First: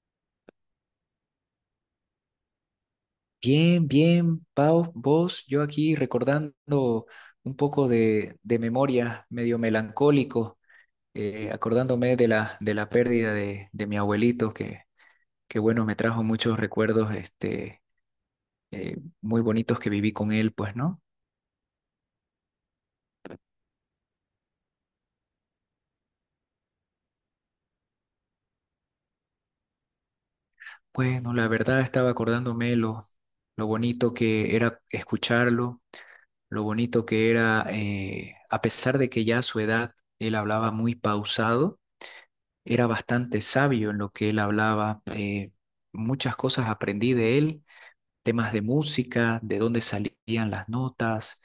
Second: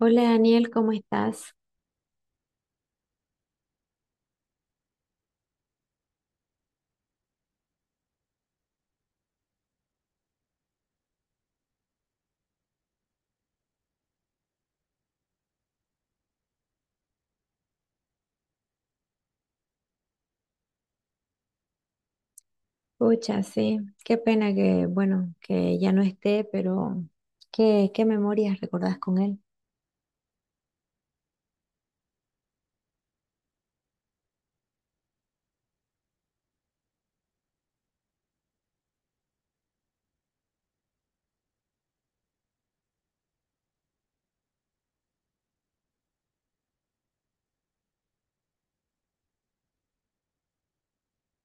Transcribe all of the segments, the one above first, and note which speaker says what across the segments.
Speaker 1: Hola Daniel, ¿cómo estás?
Speaker 2: Bien, bien, Pau, vos, yo aquí recordando un poco de memoria, medio melancólico, acordándome de la pérdida de mi abuelito, que bueno, me trajo muchos recuerdos este, muy bonitos que viví con él, pues, ¿no?
Speaker 1: Pucha, sí, qué pena que, bueno, que ya no esté, pero qué memorias recordás con él.
Speaker 2: Bueno, la verdad estaba acordándome lo bonito que era escucharlo, lo bonito que era, a pesar de que ya a su edad él hablaba muy pausado. Era bastante sabio en lo que él hablaba. Muchas cosas aprendí de él, temas de música, de dónde salían las notas,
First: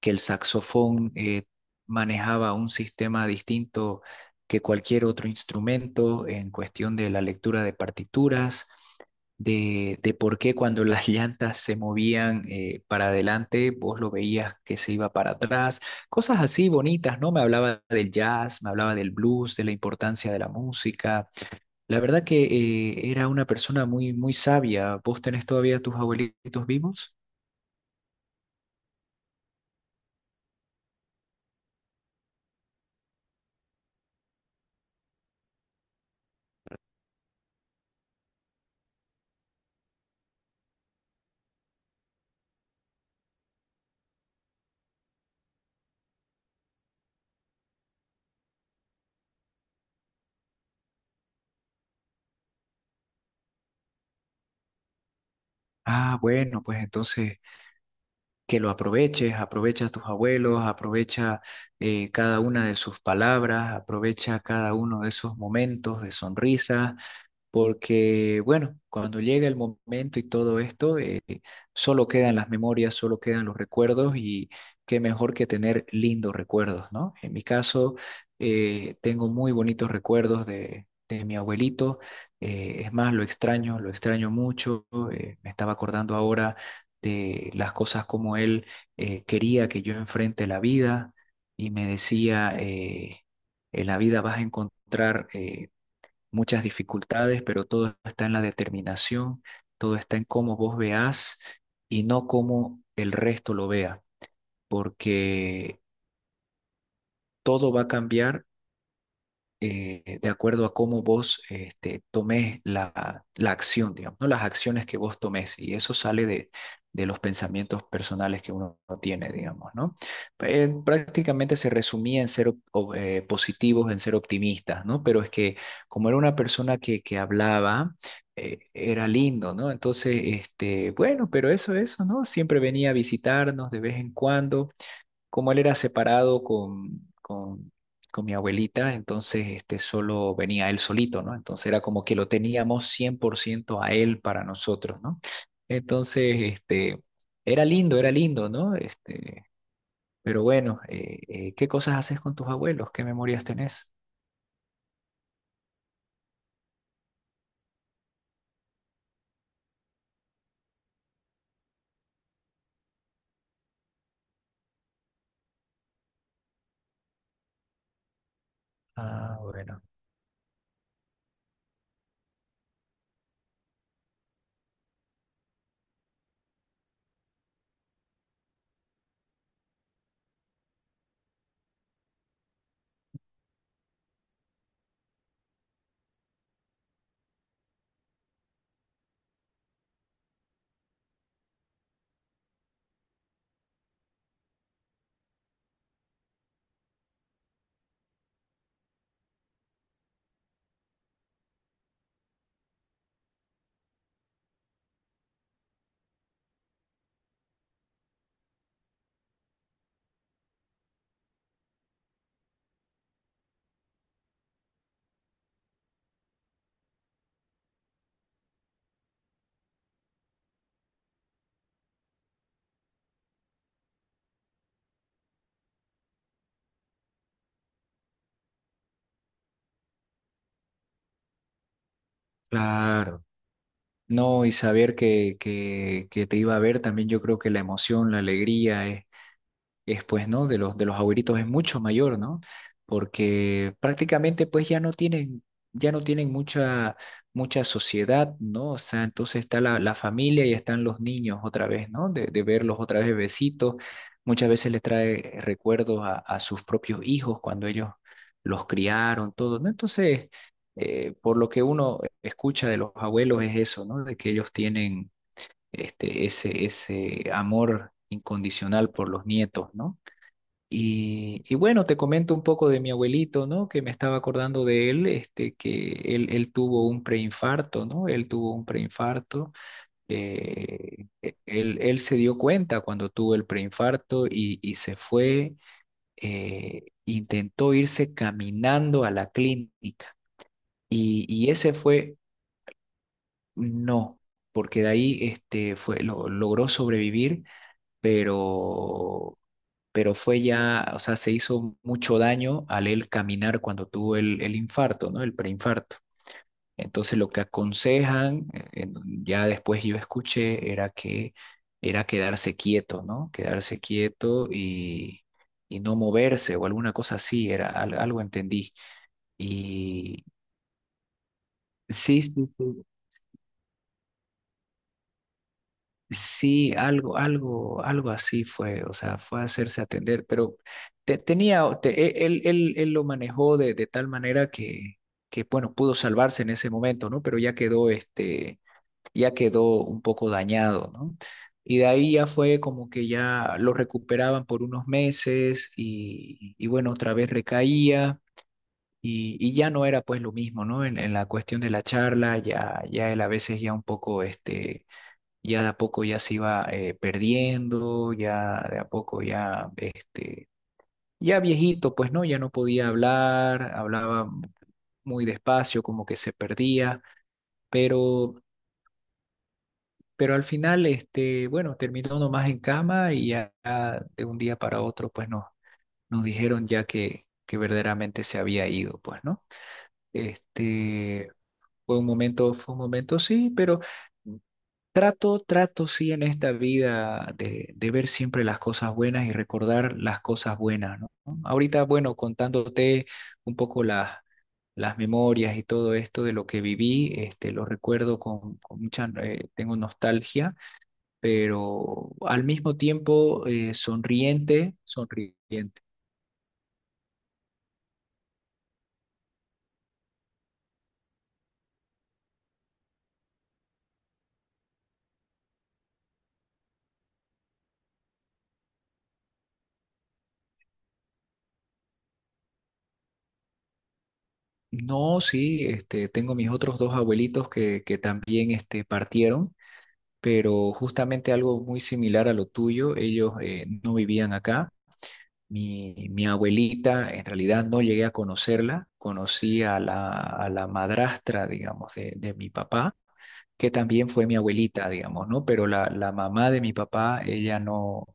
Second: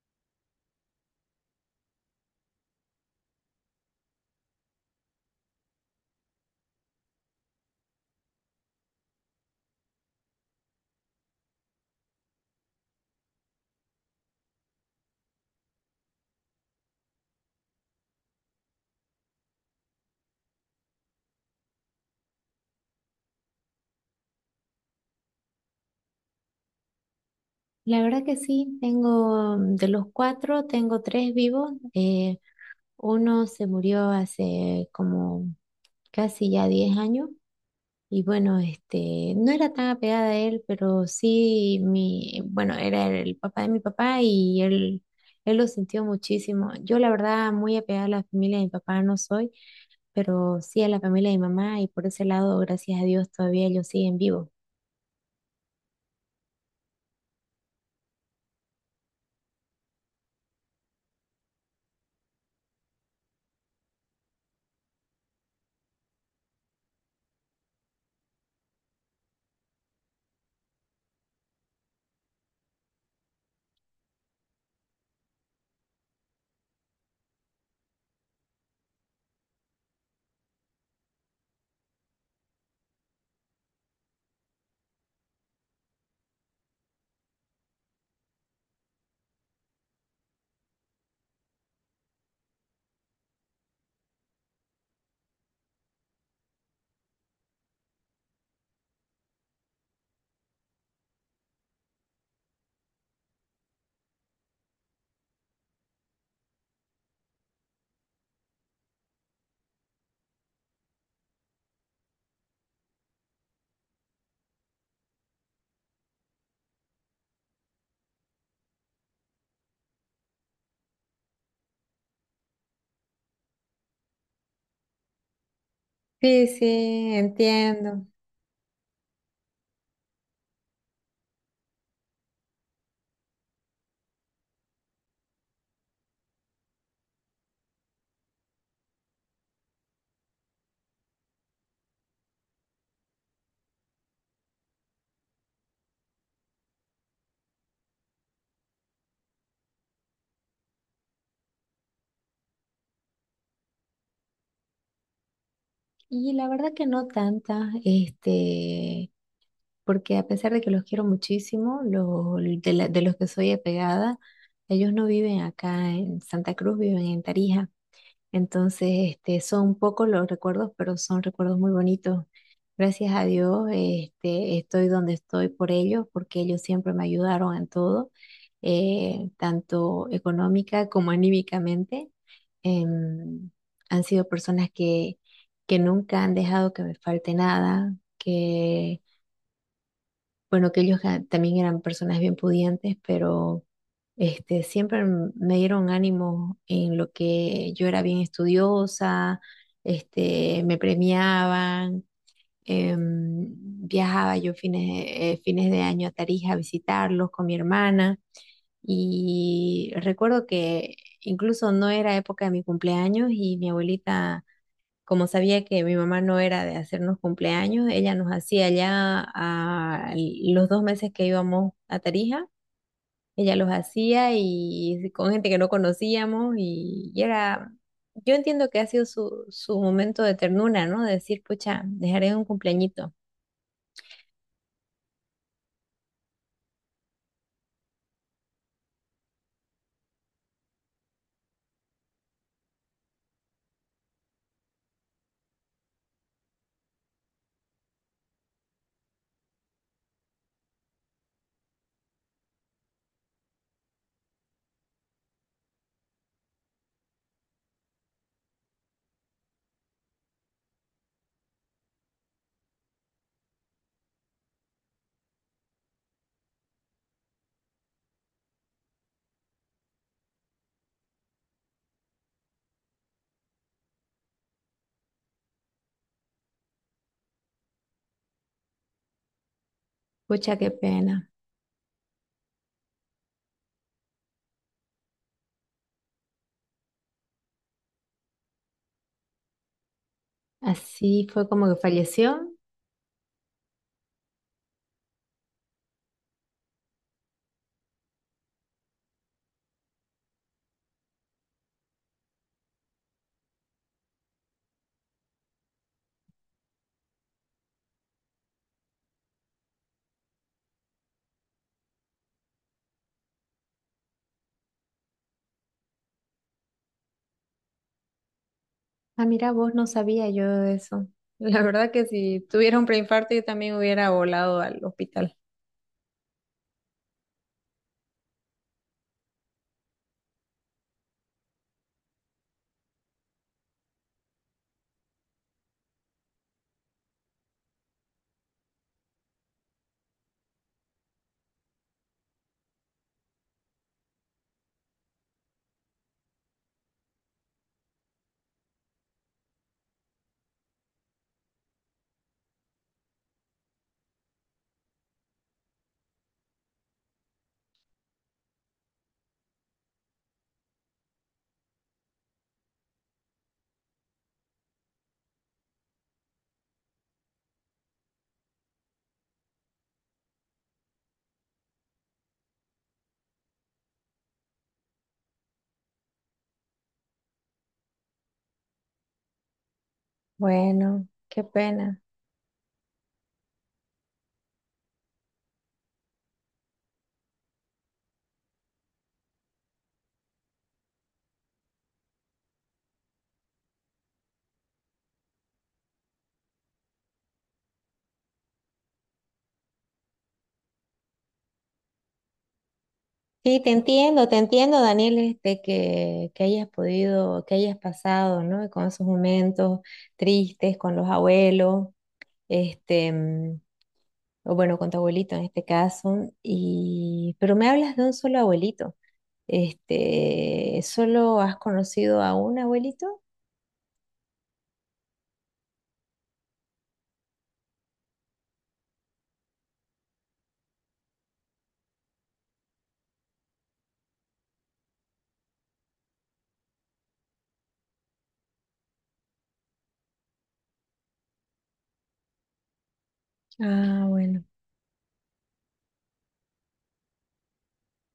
Speaker 2: que el saxofón manejaba un sistema distinto que cualquier otro instrumento en cuestión de la lectura de partituras, de por qué cuando las llantas se movían, para adelante, vos lo veías que se iba para atrás, cosas así bonitas, ¿no? Me hablaba del jazz, me hablaba del blues, de la importancia de la música. La verdad que era una persona muy, muy sabia. ¿Vos tenés todavía tus abuelitos vivos?
Speaker 1: La verdad que sí, tengo de los cuatro, tengo tres vivos. Uno se murió hace como casi ya 10 años y bueno, este, no era tan apegada a él, pero sí, bueno, era el papá de mi papá y él lo sintió muchísimo. Yo la verdad muy apegada a la familia de mi papá no soy, pero sí a la familia de mi mamá y por ese lado, gracias a Dios, todavía ellos siguen vivos.
Speaker 2: Ah, bueno, pues entonces que lo aproveches, aprovecha a tus abuelos, aprovecha, cada una de sus palabras, aprovecha cada uno de esos momentos de sonrisa, porque bueno, cuando llega el momento y todo esto, solo quedan las memorias, solo quedan los recuerdos y qué mejor que tener lindos recuerdos, ¿no? En mi caso, tengo muy bonitos recuerdos de mi abuelito, es más, lo extraño mucho, me estaba acordando ahora de las cosas como él quería que yo enfrente la vida y me decía en la vida vas a encontrar, muchas dificultades, pero todo está en la determinación, todo está en cómo vos veas y no cómo el resto lo vea, porque todo va a cambiar, de acuerdo a cómo vos este, tomes la acción, digamos, ¿no? Las acciones que vos tomes. Y eso sale de los pensamientos personales que uno tiene, digamos, ¿no? Prácticamente se resumía en ser positivos, en ser optimistas, ¿no? Pero es que como era una
Speaker 1: Sí,
Speaker 2: persona que,
Speaker 1: sí,
Speaker 2: que hablaba,
Speaker 1: entiendo.
Speaker 2: era lindo, ¿no? Entonces, este, bueno, pero eso, ¿no? Siempre venía a visitarnos de vez en cuando como él era separado con mi abuelita, entonces este, solo venía él solito, ¿no? Entonces era como que lo teníamos 100% a él para nosotros, ¿no? Entonces, este, era lindo, ¿no? Este, pero bueno, ¿qué cosas haces con tus abuelos? ¿Qué memorias tenés?
Speaker 1: Y la verdad que no tanta, este, porque a pesar de que los quiero muchísimo, de los que soy apegada, ellos no viven acá en Santa Cruz, viven en Tarija. Entonces,
Speaker 2: Ah,
Speaker 1: este, son
Speaker 2: bueno,
Speaker 1: pocos los recuerdos, pero son recuerdos muy bonitos. Gracias a Dios, este, estoy donde estoy por ellos, porque ellos siempre me ayudaron en todo, tanto económica como anímicamente. Em, han sido personas que nunca han dejado que me falte nada, que bueno, que ellos también eran personas bien pudientes, pero este, siempre me dieron ánimo en lo que yo era bien estudiosa, este, me premiaban, em, viajaba yo fines de año a Tarija a visitarlos con mi hermana. Y recuerdo que incluso no era época de mi cumpleaños y mi abuelita como sabía que mi mamá no era de hacernos cumpleaños, ella nos hacía ya a los 2 meses que íbamos a Tarija, ella los hacía y con gente que no conocíamos y era, yo entiendo que ha sido su momento de ternura, ¿no? De decir, pucha, dejaré un cumpleañito.
Speaker 2: claro. No, y saber que te iba a ver también, yo creo que la emoción, la alegría es pues, ¿no? De de los abuelitos es mucho mayor, ¿no? Porque prácticamente pues ya no tienen mucha, mucha sociedad, ¿no? O sea, entonces está la familia y están los niños otra vez, ¿no? De verlos otra vez bebecitos. Muchas veces les trae recuerdos a sus propios hijos cuando ellos los criaron, todo, ¿no? Entonces, por lo que uno escucha de los abuelos es eso, ¿no? De que ellos tienen este, ese amor incondicional por los nietos, ¿no? Y bueno, te comento un poco de mi abuelito, ¿no? Que me estaba acordando de él, este, que él tuvo un preinfarto, ¿no? Él tuvo un preinfarto.
Speaker 1: Pucha, qué pena.
Speaker 2: Él se dio cuenta cuando tuvo el preinfarto y se fue, intentó irse caminando a la clínica.
Speaker 1: Así fue
Speaker 2: Y
Speaker 1: como
Speaker 2: ese
Speaker 1: que
Speaker 2: fue,
Speaker 1: falleció.
Speaker 2: no, porque de ahí este, fue, lo, logró sobrevivir, pero pero fue ya, o sea, se hizo mucho daño al él caminar cuando tuvo el infarto, ¿no? El preinfarto. Entonces lo que aconsejan, ya después yo escuché, era que era quedarse quieto, ¿no? Quedarse quieto y no moverse o alguna cosa así, era algo entendí.
Speaker 1: Ah, mira, vos no
Speaker 2: Y
Speaker 1: sabía yo de eso. La verdad que
Speaker 2: sí,
Speaker 1: si
Speaker 2: sí,
Speaker 1: tuviera
Speaker 2: sí.
Speaker 1: un preinfarto yo también hubiera volado al hospital.
Speaker 2: Sí, algo, algo, algo así fue, o sea, fue a hacerse atender, pero te- tenía, o- te- e, él lo manejó de tal manera que, bueno, pudo salvarse en ese momento, ¿no? Pero ya quedó, este, ya quedó un poco dañado, ¿no? Y de ahí ya fue como que ya lo recuperaban por unos meses y bueno, otra vez recaía. Y ya no era pues lo mismo, ¿no? En la cuestión de la charla, ya, ya él a veces ya un poco, este, ya de a poco ya se iba, perdiendo, ya de a poco ya, este, ya viejito, pues no, ya no podía hablar, hablaba muy despacio, como que se perdía, pero, pero al final, este, bueno, terminó nomás en cama y ya ya de un día para otro, pues no, nos dijeron ya que verdaderamente se había ido, pues no.
Speaker 1: Bueno,
Speaker 2: Este,
Speaker 1: qué pena.
Speaker 2: fue un momento, sí, pero... Trato, trato, sí, en esta vida de ver siempre las cosas buenas y recordar las cosas buenas, ¿no? Ahorita, bueno, contándote un poco las memorias y todo esto de lo que viví, este, lo recuerdo con mucha, tengo nostalgia, pero al mismo tiempo,
Speaker 1: Sí, te
Speaker 2: sonriente,
Speaker 1: entiendo, Daniel, este,
Speaker 2: sonriente.
Speaker 1: que hayas podido, que hayas pasado, ¿no? Con esos momentos tristes, con los abuelos, este, o bueno, con tu abuelito en este caso, y, pero me hablas de un solo abuelito. Este, ¿solo has conocido a un abuelito?
Speaker 2: No, sí, este, tengo mis otros dos abuelitos que también este, partieron. Pero justamente algo muy similar a lo tuyo, ellos, no vivían acá. Mi abuelita, en realidad no llegué a conocerla, conocí a a la madrastra, digamos, de mi papá, que
Speaker 1: Ah,
Speaker 2: también fue mi
Speaker 1: bueno.
Speaker 2: abuelita, digamos, ¿no? Pero la mamá de mi papá, ella no,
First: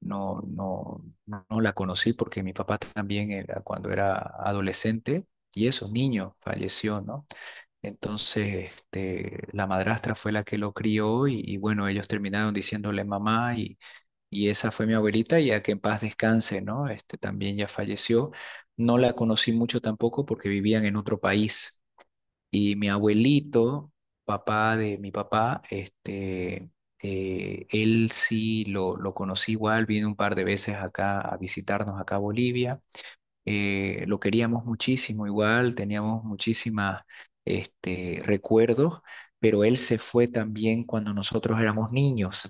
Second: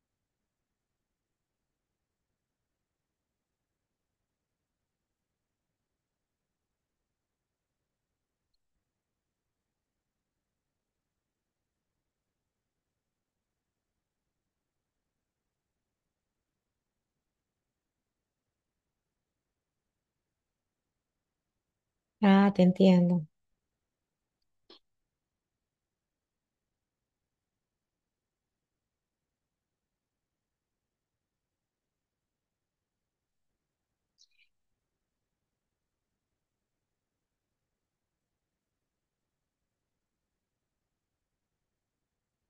Speaker 2: no, no, no la conocí porque mi papá también era cuando era adolescente y eso, niño, falleció, ¿no? Entonces, este, la madrastra fue la que lo crió y bueno, ellos terminaron diciéndole mamá y esa fue mi abuelita, y a que en paz descanse, ¿no? Este, también ya falleció. No la conocí mucho tampoco porque vivían en otro país.
Speaker 1: Ah, te
Speaker 2: Y mi
Speaker 1: entiendo.
Speaker 2: abuelito, papá de mi papá, este, él sí lo conocí igual, vino un par de veces acá a visitarnos acá a Bolivia, lo queríamos muchísimo igual, teníamos muchísimas este, recuerdos, pero él se fue también cuando nosotros éramos niños.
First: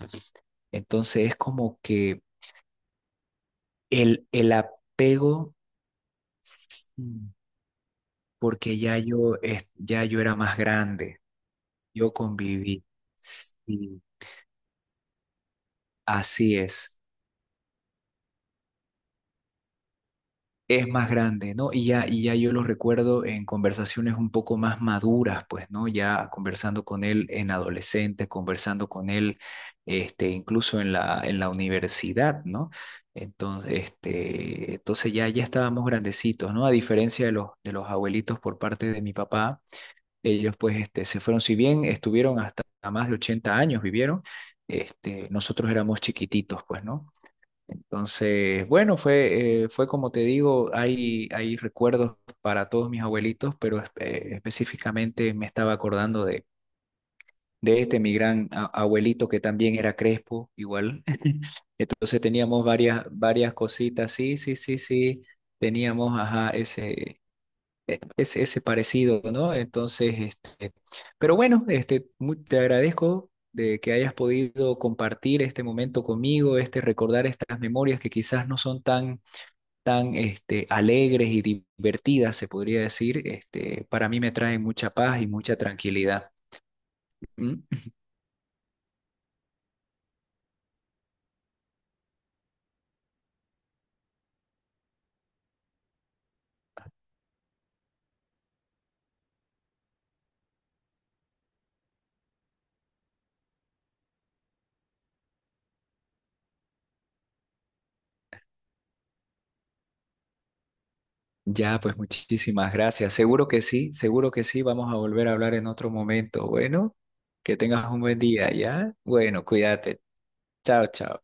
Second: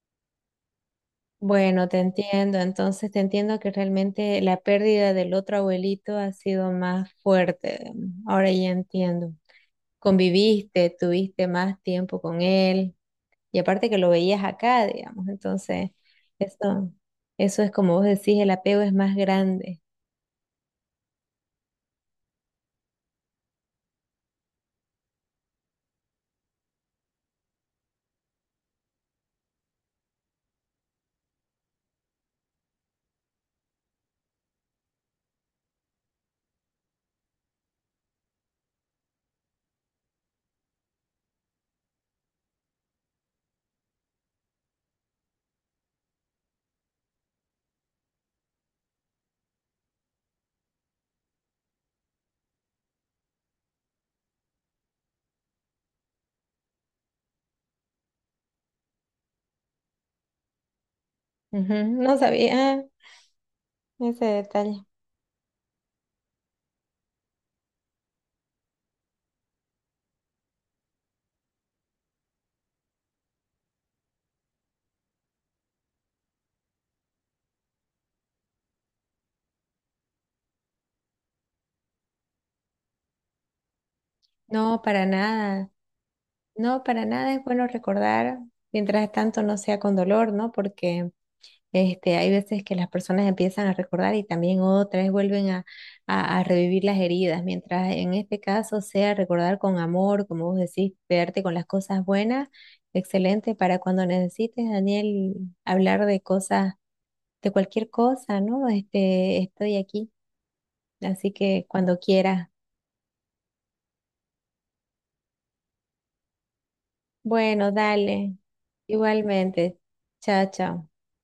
Speaker 2: Entonces es como
Speaker 1: Bueno, te
Speaker 2: que
Speaker 1: entiendo. Entonces te entiendo que realmente
Speaker 2: el
Speaker 1: la pérdida del
Speaker 2: apego,
Speaker 1: otro abuelito ha sido más
Speaker 2: mm,
Speaker 1: fuerte. Ahora ya
Speaker 2: porque ya
Speaker 1: entiendo.
Speaker 2: yo, ya yo era más
Speaker 1: Conviviste,
Speaker 2: grande,
Speaker 1: tuviste más
Speaker 2: yo
Speaker 1: tiempo con
Speaker 2: conviví.
Speaker 1: él, y aparte que
Speaker 2: Sí,
Speaker 1: lo veías acá, digamos, entonces,
Speaker 2: así
Speaker 1: eso,
Speaker 2: es.
Speaker 1: eso es como vos decís, el apego es más grande.
Speaker 2: Es más grande, ¿no? Y ya yo lo recuerdo en conversaciones un poco más maduras, pues, ¿no? Ya conversando con él en adolescente, conversando con él, este, incluso en en la universidad, ¿no? Entonces, este, entonces ya, ya estábamos grandecitos, ¿no? A diferencia de de los abuelitos por parte de mi papá, ellos pues este, se fueron, si bien estuvieron hasta más de 80 años, vivieron, este, nosotros éramos chiquititos, pues, ¿no? Entonces, bueno, fue, fue como te digo, hay recuerdos para todos mis abuelitos, pero específicamente me estaba acordando de este, mi gran abuelito que también era crespo, igual.
Speaker 1: Ujú, no
Speaker 2: Entonces teníamos
Speaker 1: sabía
Speaker 2: varias, varias cositas,
Speaker 1: ese
Speaker 2: sí, sí, sí,
Speaker 1: detalle.
Speaker 2: sí, teníamos, ajá, ese, ese, ese parecido, ¿no? Entonces, este, pero bueno, este, te agradezco de que hayas podido compartir este momento conmigo, este recordar estas memorias que quizás no son tan tan este, alegres y divertidas, se podría decir, este, para mí me traen
Speaker 1: No,
Speaker 2: mucha
Speaker 1: para
Speaker 2: paz y mucha
Speaker 1: nada.
Speaker 2: tranquilidad.
Speaker 1: No, para nada es
Speaker 2: ¿Mm?
Speaker 1: bueno recordar, mientras tanto no sea con dolor, ¿no? Porque este, hay veces que las personas empiezan a recordar y también otras vuelven a, a revivir las heridas, mientras en este caso sea recordar con amor, como vos decís, quedarte con las cosas buenas. Excelente para cuando necesites, Daniel, hablar de cosas, de cualquier cosa, ¿no? Este, estoy aquí, así que
Speaker 2: Ya, pues
Speaker 1: cuando quieras.
Speaker 2: muchísimas gracias. Seguro que sí, seguro que sí. Vamos a volver a hablar en otro momento. Bueno, que
Speaker 1: Bueno,
Speaker 2: tengas un buen
Speaker 1: dale,
Speaker 2: día, ¿ya? Bueno,
Speaker 1: igualmente.
Speaker 2: cuídate.
Speaker 1: Chao,
Speaker 2: Chao,
Speaker 1: chao.
Speaker 2: chao.